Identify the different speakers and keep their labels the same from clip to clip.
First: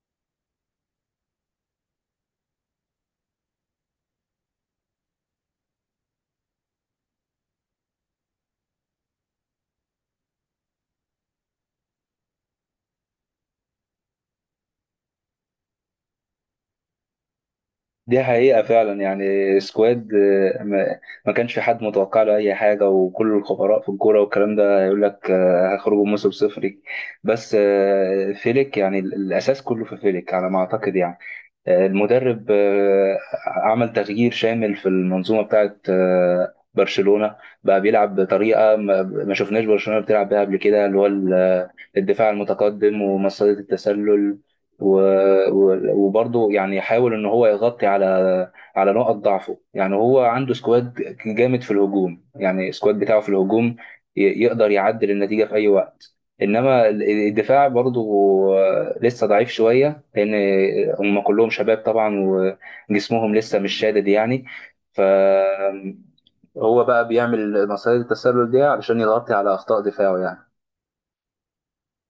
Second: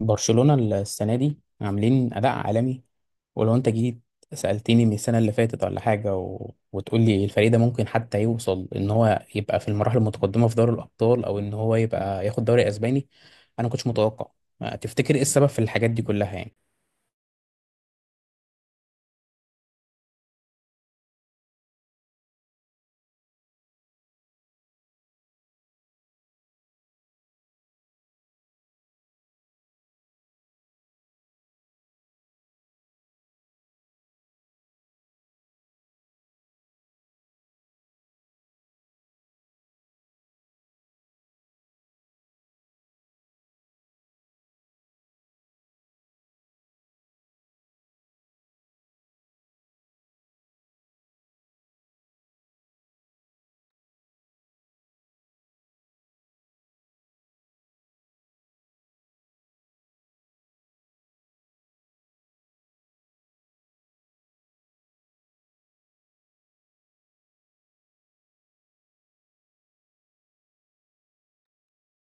Speaker 1: برشلونة السنة دي عاملين أداء عالمي. ولو أنت جيت سألتني من السنة اللي فاتت ولا حاجة و... وتقول لي الفريق ده ممكن حتى يوصل إن هو يبقى في المراحل المتقدمة في دوري الأبطال أو إن هو يبقى ياخد دوري أسباني، أنا كنتش متوقع. تفتكر إيه السبب في الحاجات دي كلها يعني؟
Speaker 2: دي حقيقة فعلا يعني سكواد ما كانش في حد متوقع له أي حاجة، وكل الخبراء في الكورة والكلام ده يقول لك هيخرجوا موسم صفري. بس فيليك، يعني الأساس كله في فيليك على ما أعتقد. يعني المدرب عمل تغيير شامل في المنظومة بتاعت برشلونة، بقى بيلعب بطريقة ما شفناش برشلونة بتلعب بيها قبل كده، اللي هو الدفاع المتقدم ومصيدة التسلل. وبرضه يعني يحاول ان هو يغطي على نقط ضعفه. يعني هو عنده سكواد جامد في الهجوم، يعني السكواد بتاعه في الهجوم يقدر يعدل النتيجة في اي وقت. انما الدفاع برضه لسه ضعيف شوية، لأن هم كلهم شباب طبعا وجسمهم لسه مش شادد، يعني فهو بقى بيعمل مصيدة التسلل دي علشان يغطي على أخطاء دفاعه يعني.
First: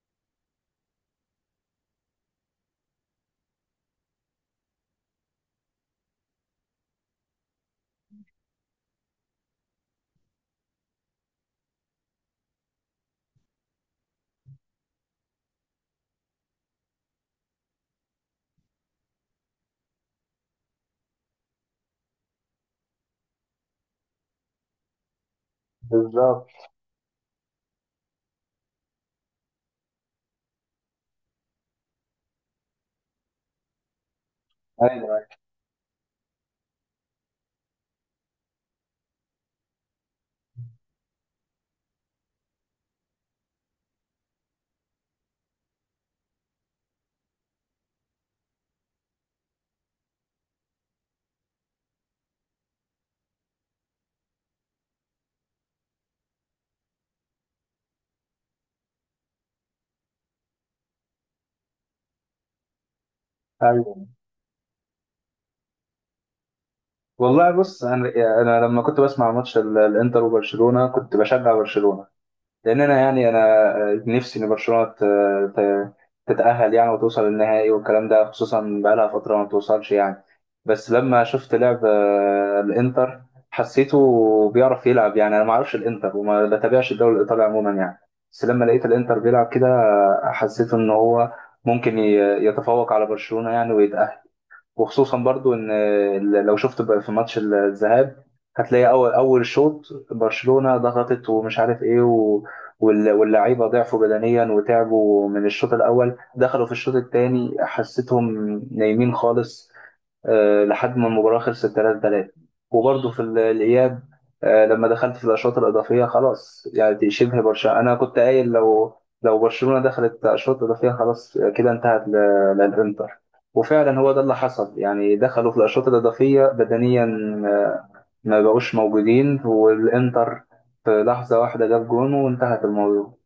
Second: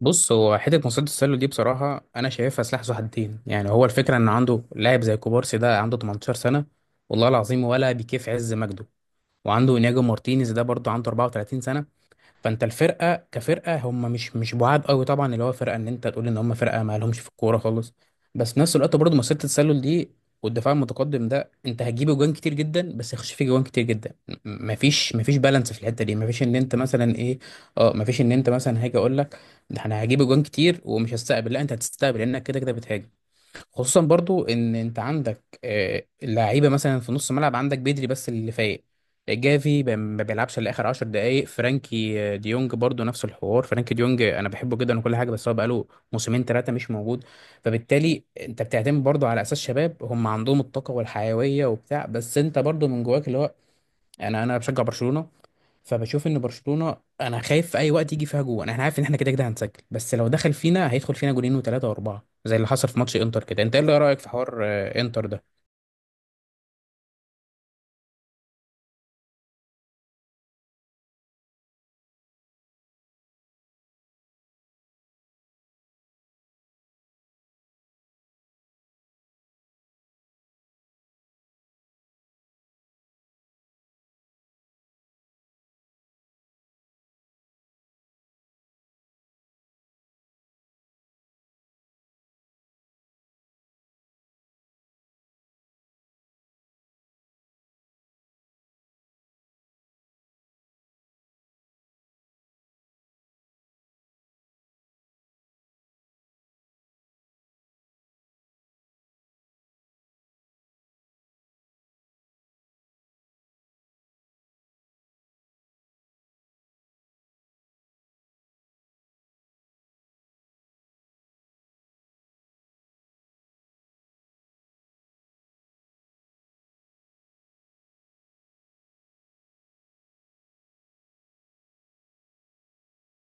Speaker 1: بص، هو حتة مصيدة التسلل دي بصراحة أنا شايفها سلاح ذو حدين، يعني هو الفكرة إن عنده لاعب زي كوبارسي ده عنده 18 سنة، والله العظيم ولا بيكيف عز مجده. وعنده إنياجو مارتينيز ده برضه عنده 34 سنة. فانت الفرقه كفرقه هم مش بعاد قوي طبعا، اللي هو فرقه ان انت تقول ان هم فرقه ما لهمش في الكوره خالص. بس في نفس الوقت برضه مسيره التسلل دي والدفاع المتقدم ده، انت هتجيب جوان كتير جدا بس هيخش فيه جوان كتير جدا. مفيش بالانس في الحته دي، مفيش
Speaker 2: بالظبط.
Speaker 1: ان انت مثلا ايه اه مفيش ان انت مثلا هاجي اقول لك ده انا هجيب جوان كتير ومش هستقبل، لا انت هتستقبل لانك كده كده بتهاجم. خصوصا برضو ان انت
Speaker 2: ايوه
Speaker 1: عندك اللعيبه مثلا في نص ملعب، عندك بدري بس اللي فايق. جافي ما بيلعبش الا اخر 10 دقائق. فرانكي ديونج برضو نفس الحوار. فرانكي ديونج انا بحبه جدا وكل حاجه، بس هو بقاله موسمين ثلاثه مش موجود. فبالتالي انت بتعتمد برضو على اساس شباب، هم عندهم الطاقه والحيويه وبتاع، بس انت برضو من جواك اللي هو انا بشجع برشلونه. فبشوف ان برشلونه انا خايف في اي وقت يجي فيها جون، احنا عارف ان احنا كده كده هنسجل، بس لو دخل فينا هيدخل فينا جونين وثلاثه واربعه زي اللي حصل في ماتش انتر كده. انت ايه
Speaker 2: ايوه.
Speaker 1: اللي رايك في حوار انتر ده؟
Speaker 2: والله بص، انا لما كنت بسمع ماتش الانتر وبرشلونه كنت بشجع برشلونه، لان انا يعني انا نفسي ان برشلونه ت- تتاهل يعني وتوصل للنهائي والكلام ده، خصوصا بقالها فتره ما بتوصلش يعني. بس لما شفت لعب الانتر حسيته بيعرف يلعب، يعني انا ما اعرفش الانتر وما بتابعش الدوري الايطالي عموما يعني. بس لما لقيت الانتر بيلعب كده حسيت ان هو ممكن يتفوق على برشلونه يعني، ويتاهل. وخصوصا برضو ان لو شفت بقى في ماتش الذهاب هتلاقي اول اول شوط برشلونة ضغطت ومش عارف ايه واللعيبه ضعفوا بدنيا وتعبوا من الشوط الاول، دخلوا في الشوط الثاني حسيتهم نايمين خالص لحد ما المباراة خلصت 3-3. وبرضه في الإياب لما دخلت في الأشواط الإضافية خلاص يعني، دي شبه برشلونة، أنا كنت قايل لو برشلونة دخلت أشواط إضافية خلاص كده انتهت للإنتر. وفعلا هو ده اللي حصل، يعني دخلوا في الأشواط الإضافية بدنيا آه، ما بقوش موجودين، والإنتر في لحظة واحدة جاب جون وانتهت الموضوع.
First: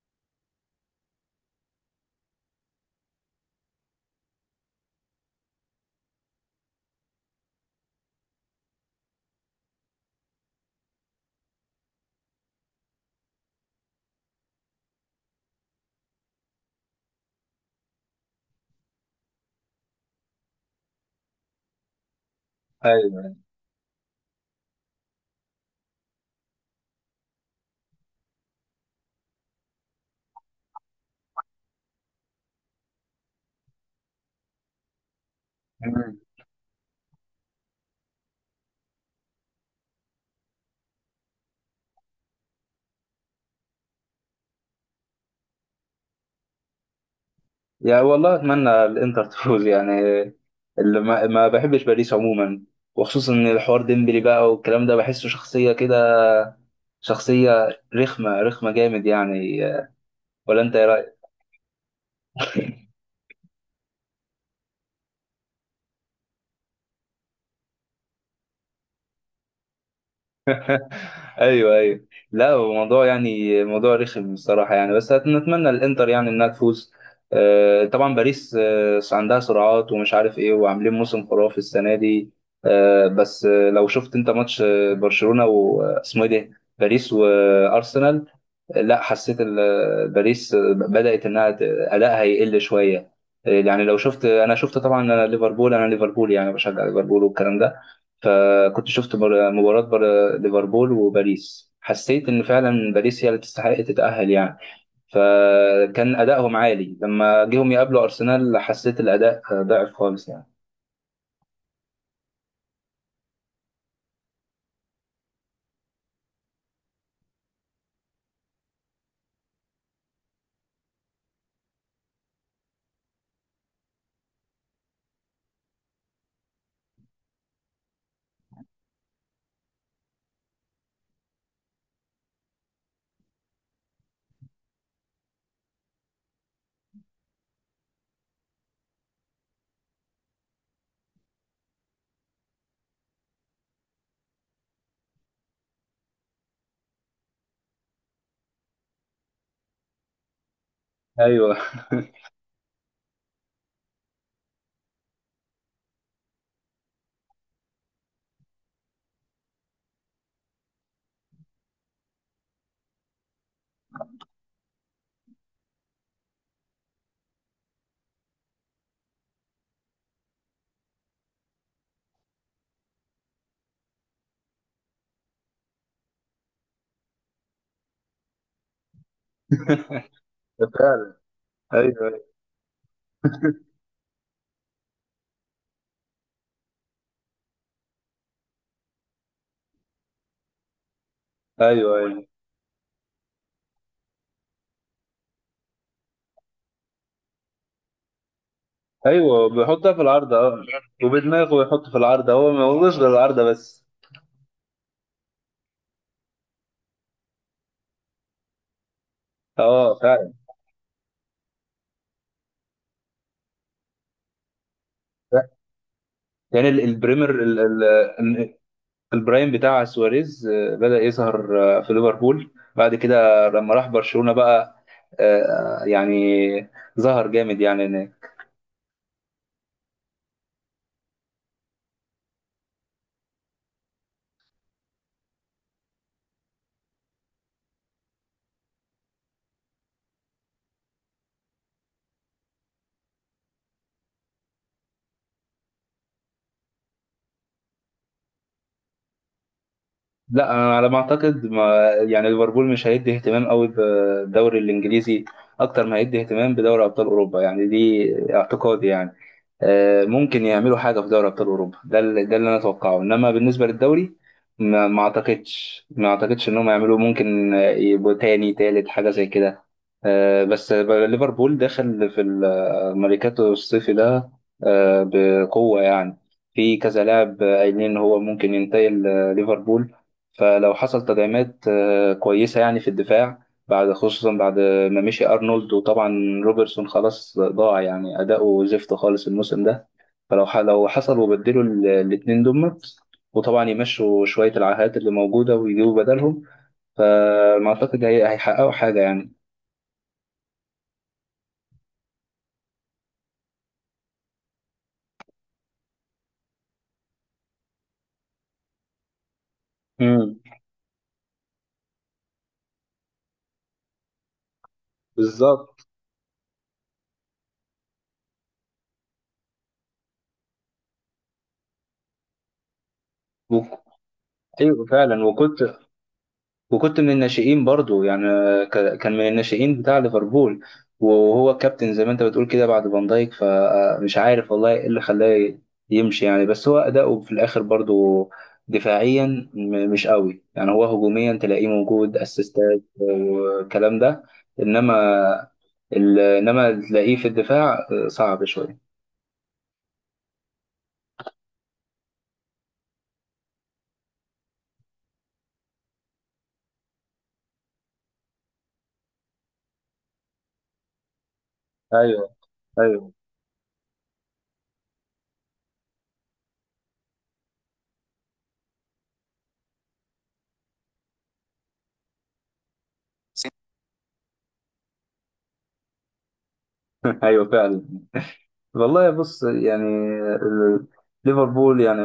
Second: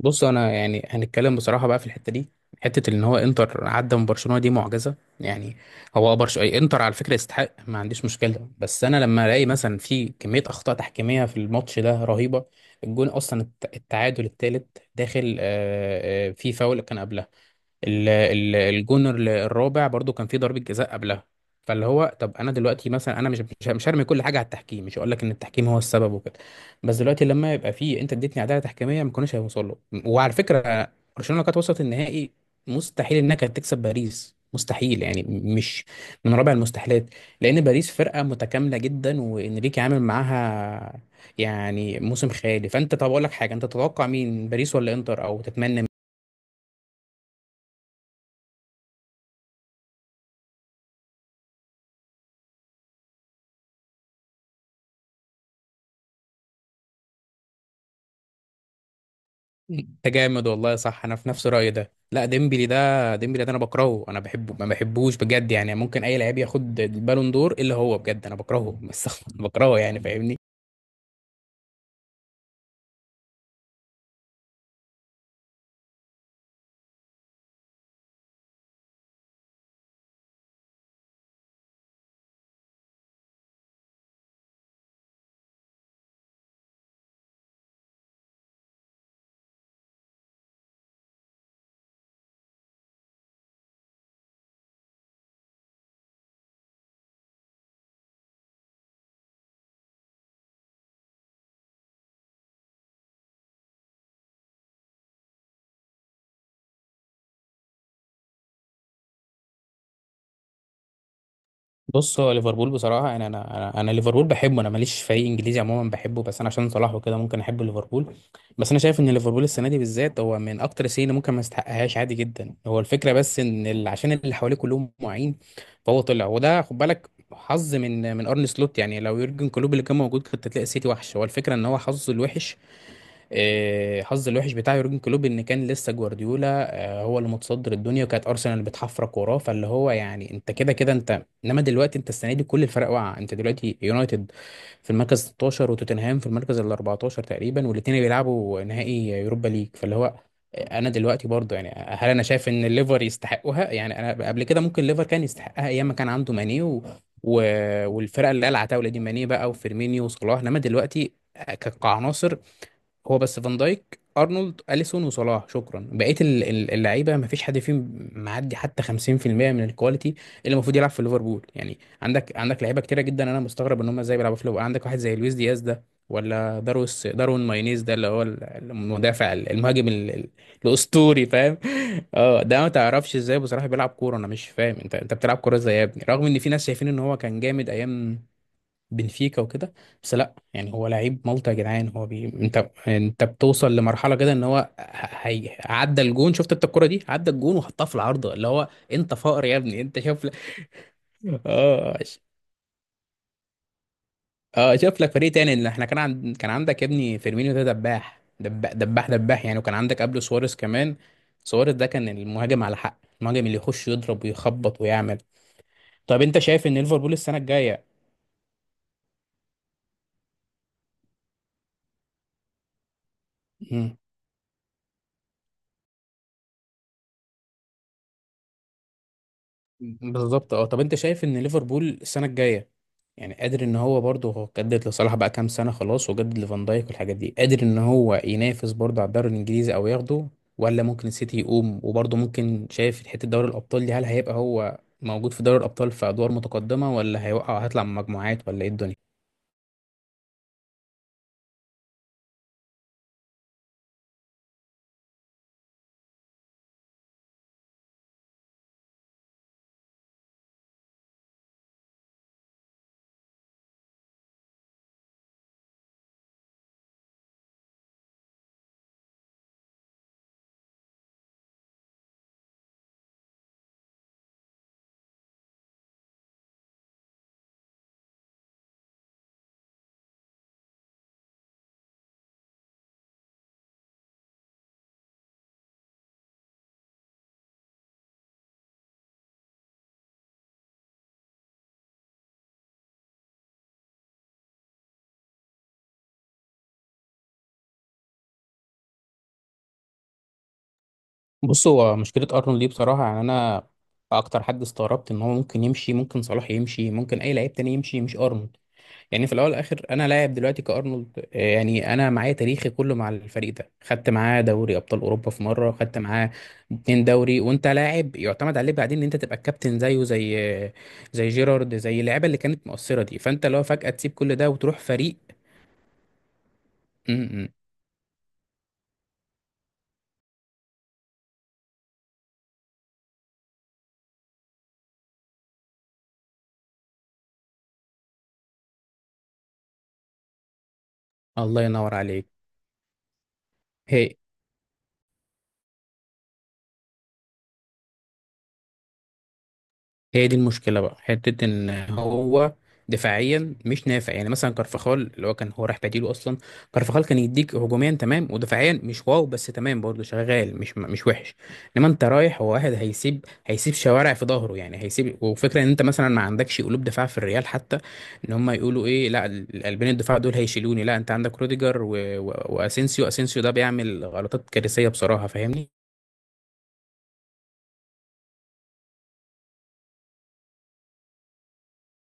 Speaker 1: بص انا يعني هنتكلم بصراحه بقى في الحته دي، حته ان هو انتر عدى من برشلونه دي معجزه. يعني هو انتر على فكره يستحق، ما عنديش مشكله، بس انا لما الاقي مثلا في كميه اخطاء تحكيميه في الماتش ده رهيبه. الجون اصلا التعادل الثالث داخل في فاول كان قبلها. الجون الرابع برضو كان فيه ضربة جزاء قبلها. فاللي هو طب انا دلوقتي مثلا انا مش
Speaker 2: ايوه
Speaker 1: مش مش هرمي كل حاجه على التحكيم، مش هقول لك ان التحكيم هو السبب وكده، بس دلوقتي لما يبقى فيه انت اديتني عداله تحكيميه ما كناش هيوصل له. وعلى فكره برشلونه لو كانت وصلت النهائي، مستحيل انها كانت تكسب باريس، مستحيل يعني، مش من رابع المستحيلات، لان باريس فرقه متكامله جدا، وانريكي عامل معاها يعني موسم خيالي. فانت طب اقول لك حاجه، انت تتوقع مين، باريس ولا انتر، او تتمنى؟
Speaker 2: يعني والله اتمنى الانتر تفوز يعني، اللي ما بحبش باريس عموما، وخصوصا ان الحوار ديمبلي بقى والكلام ده بحسه شخصيه كده، شخصيه رخمه جامد يعني.
Speaker 1: انت جامد،
Speaker 2: ولا انت
Speaker 1: والله
Speaker 2: ايه
Speaker 1: صح،
Speaker 2: رايك؟
Speaker 1: انا في نفس رايي ده. لا ديمبلي ده، ديمبلي ده انا بكرهه، انا بحبه ما بحبوش بجد يعني، ممكن اي لعيب ياخد البالون دور الا هو بجد، انا بكرهه بس بكرهه يعني، فاهمني.
Speaker 2: ايوه ايوه. لا هو موضوع يعني موضوع رخم الصراحه يعني، بس نتمنى الانتر يعني انها تفوز. طبعا باريس عندها سرعات ومش عارف ايه، وعاملين موسم خرافي السنه دي. بس لو شفت انت ماتش برشلونه واسمه ايه ده، باريس وارسنال. لا حسيت باريس بدأت انها ادائها يقل شويه. يعني لو شفت، انا شفت طبعا، انا ليفربول، انا ليفربول يعني بشجع ليفربول والكلام ده. فكنت شفت مباراه ليفربول وباريس، حسيت ان فعلا باريس هي اللي تستحق تتأهل يعني. فكان ادائهم عالي، لما جيهم يقابلوا ارسنال حسيت الاداء ضعف خالص يعني.
Speaker 1: بص هو ليفربول بصراحه يعني، انا ليفربول بحبه. انا ماليش فريق انجليزي عموما بحبه، بس انا عشان صلاح وكده ممكن احب ليفربول. بس انا شايف ان ليفربول السنه دي بالذات هو من اكتر السنين اللي ممكن ما يستحقهاش، عادي جدا. هو الفكره بس ان عشان اللي حواليه كلهم معين، فهو طلع، وده خد بالك حظ من ارن سلوت. يعني لو يورجن كلوب اللي كان موجود كنت هتلاقي السيتي وحش. هو الفكره ان هو حظه الوحش، حظ الوحش بتاع يورجن كلوب ان كان لسه جوارديولا هو اللي متصدر الدنيا، وكانت ارسنال بتحفرك وراه. فاللي هو يعني انت كده كده انت، انما دلوقتي انت السنه دي كل الفرق واقعه. انت دلوقتي يونايتد في المركز 16 وتوتنهام في المركز ال 14 تقريبا، والاثنين بيلعبوا نهائي يوروبا ليج. فاللي هو انا دلوقتي
Speaker 2: ايوه
Speaker 1: برضه يعني هل انا شايف ان الليفر يستحقها؟ يعني انا قبل كده ممكن الليفر كان يستحقها ايام ما كان عنده ماني و... و... والفرقه اللي قلعت عتاوله دي، ماني بقى وفيرمينيو وصلاح. انما دلوقتي كعناصر، هو بس فان دايك ارنولد اليسون وصلاح، شكرا. بقيه اللعيبه ما فيش حد فيهم معدي حتى 50% من الكواليتي اللي المفروض يلعب في ليفربول. يعني عندك لعيبه كتيره جدا، انا مستغرب ان هم ازاي بيلعبوا في ليفربول. عندك واحد زي لويس دياز ده، ولا داروين ماينيز ده اللي هو المدافع المهاجم
Speaker 2: فعلا.
Speaker 1: الاسطوري، فاهم؟
Speaker 2: ايوه
Speaker 1: اه ده ما تعرفش ازاي بصراحه بيلعب كوره، انا مش فاهم انت بتلعب كوره ازاي يا ابني، رغم ان في ناس شايفين ان هو كان جامد ايام بنفيكا وكده. بس لا يعني هو لعيب مالطا يا جدعان.
Speaker 2: ايوه ايوه
Speaker 1: انت بتوصل لمرحله كده ان هو عدى الجون، شفت انت الكره دي عدى الجون وحطها في العارضه، اللي هو انت فقر
Speaker 2: ايوه.
Speaker 1: يا ابني،
Speaker 2: بيحطها
Speaker 1: انت
Speaker 2: في
Speaker 1: شوف لك
Speaker 2: العارضه، اه. وبدماغه يحط في
Speaker 1: اه ش-
Speaker 2: العارضه، هو ما هوش غير العارضه بس.
Speaker 1: اه شوف لك فريق تاني. ان احنا كان عندك يا ابني فيرمينيو ده، دباح دباح دباح دباح يعني، وكان
Speaker 2: اه
Speaker 1: عندك قبله
Speaker 2: فعلا.
Speaker 1: سواريز كمان. سواريز ده كان المهاجم على حق، المهاجم اللي يخش يضرب ويخبط ويعمل. طب انت
Speaker 2: كان
Speaker 1: شايف ان ليفربول
Speaker 2: البريمر
Speaker 1: السنه الجايه،
Speaker 2: ال- البرايم بتاع سواريز بدأ يظهر في ليفربول، بعد كده لما راح برشلونة بقى يعني ظهر جامد يعني هناك.
Speaker 1: بالظبط، اه، طب انت شايف ان ليفربول السنه الجايه يعني قادر ان هو برضه، هو جدد لصلاح بقى كام سنه خلاص، وجدد لفان دايك والحاجات دي، قادر ان هو ينافس برضه على الدوري الانجليزي او ياخده؟ ولا ممكن السيتي يقوم؟ وبرضه ممكن شايف حته دوري الابطال دي، هل هيبقى هو موجود في دوري الابطال في ادوار متقدمه، ولا هيوقع هيطلع من مجموعات، ولا ايه الدنيا؟
Speaker 2: لا أنا على ما اعتقد ما يعني ليفربول مش هيدي اهتمام قوي بالدوري الانجليزي اكتر ما هيدي اهتمام بدوري ابطال اوروبا، يعني دي اعتقادي يعني. ممكن يعملوا حاجه في دوري ابطال اوروبا، ده اللي انا اتوقعه، انما بالنسبه للدوري ما اعتقدش انهم يعملوا. ممكن يبقوا تاني تالت حاجه زي كده. بس ليفربول داخل في الميركاتو الصيفي ده بقوه يعني، في كذا لاعب قايلين ان هو ممكن ينتقل ليفربول. فلو حصل تدعيمات كويسة يعني في الدفاع، بعد خصوصا بعد ما مشي أرنولد، وطبعا روبرتسون خلاص ضاع يعني أداؤه زفت خالص الموسم ده. لو حصل وبدلوا الاتنين دمت، وطبعا يمشوا شوية العاهات اللي موجودة ويجيبوا بدلهم، فما أعتقد هيحققوا حاجة يعني.
Speaker 1: بص هو مشكله ارنولد دي بصراحه يعني، انا اكتر حد استغربت ان هو ممكن يمشي، ممكن صلاح يمشي، ممكن اي لعيب تاني يمشي، مش ارنولد. يعني في الاول والاخر انا لاعب
Speaker 2: امم
Speaker 1: دلوقتي كارنولد يعني انا معايا تاريخي كله مع الفريق ده، خدت معاه دوري ابطال اوروبا في مره،
Speaker 2: بالظبط.
Speaker 1: خدت معاه اتنين دوري، وانت لاعب يعتمد عليه، بعدين ان انت تبقى الكابتن زيه، زي جيرارد، زي اللعيبه اللي كانت مؤثره دي. فانت لو
Speaker 2: و-
Speaker 1: فجاه تسيب كل ده وتروح
Speaker 2: أيوه
Speaker 1: فريق
Speaker 2: فعلا، وكنت من
Speaker 1: م -م.
Speaker 2: الناشئين برضو يعني. كان من الناشئين بتاع ليفربول وهو كابتن زي ما انت بتقول كده بعد فان دايك. فمش عارف والله ايه اللي خلاه يمشي يعني، بس هو أداؤه في الآخر برضو دفاعيا مش قوي، يعني هو هجوميا
Speaker 1: الله
Speaker 2: تلاقيه
Speaker 1: ينور
Speaker 2: موجود
Speaker 1: عليك.
Speaker 2: اسيستات والكلام
Speaker 1: هي
Speaker 2: ده، انما انما تلاقيه في الدفاع صعب شوية.
Speaker 1: هي دي المشكله بقى، حته ان هو دفاعيا مش نافع. يعني مثلا كارفخال اللي هو كان هو راح بديله اصلا، كارفخال كان يديك هجوميا تمام ودفاعيا مش واو، بس تمام، برضه شغال مش وحش. انما انت
Speaker 2: ايوه
Speaker 1: رايح، هو واحد
Speaker 2: ايوه.
Speaker 1: هيسيب شوارع في ظهره. يعني هيسيب، وفكره ان انت مثلا ما عندكش قلوب دفاع في الريال حتى، ان هم يقولوا ايه، لا القلبين الدفاع دول هيشيلوني، لا انت عندك روديجر و... و... واسينسيو اسينسيو ده بيعمل غلطات كارثيه بصراحه، فاهمني.
Speaker 2: ايوه فعلا. والله بص يعني ال- ليفربول يعني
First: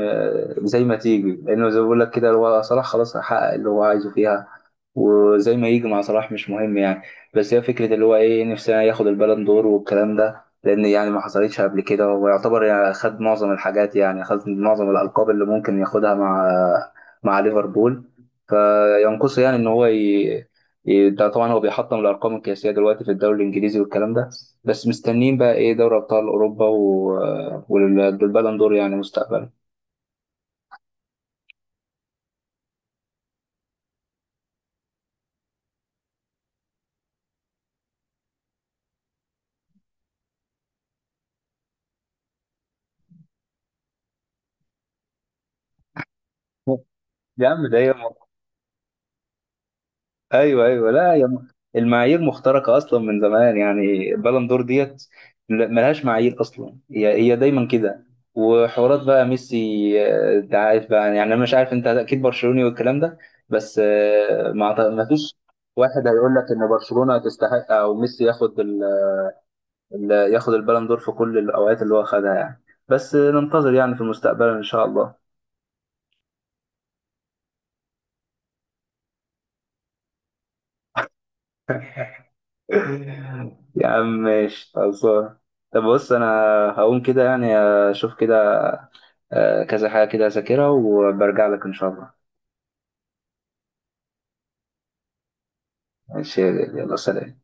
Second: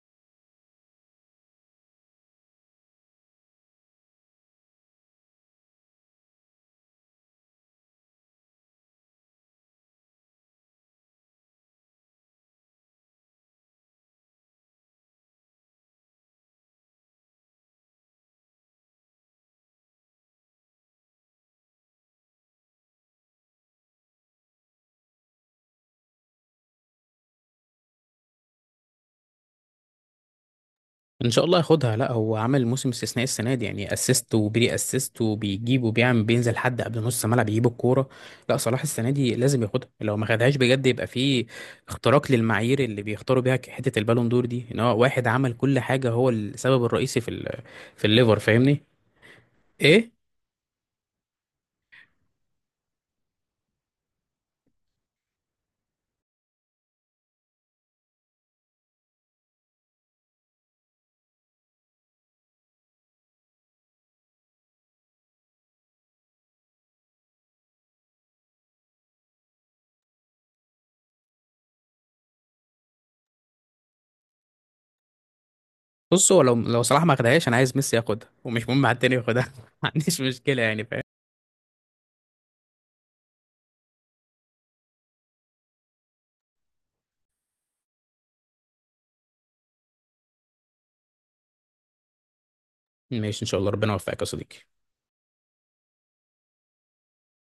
Speaker 2: زي ما تيجي، لانه زي ما بقول لك كده، هو صلاح خلاص حقق اللي هو عايزه فيها، وزي ما يجي مع صلاح مش مهم يعني. بس هي فكره اللي هو ايه، نفسنا ياخد البالون دور والكلام ده، لان يعني ما حصلتش قبل كده، ويعتبر يعني خد معظم الحاجات، يعني خد معظم الالقاب اللي ممكن ياخدها مع ليفربول، فينقصه يعني ان هو إيه ده. طبعا هو بيحطم الارقام القياسيه دلوقتي في الدوري الانجليزي والكلام ده، بس مستنيين بقى ايه، دوري ابطال اوروبا والبالون دور يعني مستقبلا.
Speaker 1: ان شاء الله ياخدها، لا هو عمل موسم استثنائي السنه دي يعني، اسيست وبري اسيست، وبيجيب وبيعمل، بينزل حد قبل نص ملعب يجيب الكوره. لا صلاح السنه دي لازم ياخدها، لو ما خدهاش بجد يبقى في اختراق للمعايير اللي بيختاروا بيها حته البالون دور دي، ان هو واحد عمل كل حاجه، هو السبب الرئيسي
Speaker 2: يا عم ده هي
Speaker 1: في
Speaker 2: م-
Speaker 1: الليفر، فاهمني؟ ايه،
Speaker 2: ايوه ايوه. لا، المعايير مخترقه اصلا من زمان، يعني البالون دور ديت ملهاش معايير اصلا، هي هي دايما كده وحوارات بقى ميسي. انت عارف بقى، يعني انا مش عارف انت اكيد برشلوني والكلام ده، بس ما فيش واحد هيقول لك ان برشلونه تستحق او ميسي ياخد اللي ياخد البالون دور في كل الاوقات اللي هو خدها يعني. بس ننتظر يعني في المستقبل ان شاء الله.
Speaker 1: بص هو لو صلاح ما خدهاش انا عايز ميسي ياخدها، ومش مهم حد تاني ياخدها ما عنديش مشكله يعني، فاهم.
Speaker 2: يا عم ماشي خلصان. طب بص انا هقوم كده يعني، اشوف كده كذا حاجة كده اذاكرها وبرجع لك ان شاء الله.
Speaker 1: ماشي، ان شاء الله ربنا يوفقك يا صديقي.
Speaker 2: ماشي. يلا سلام.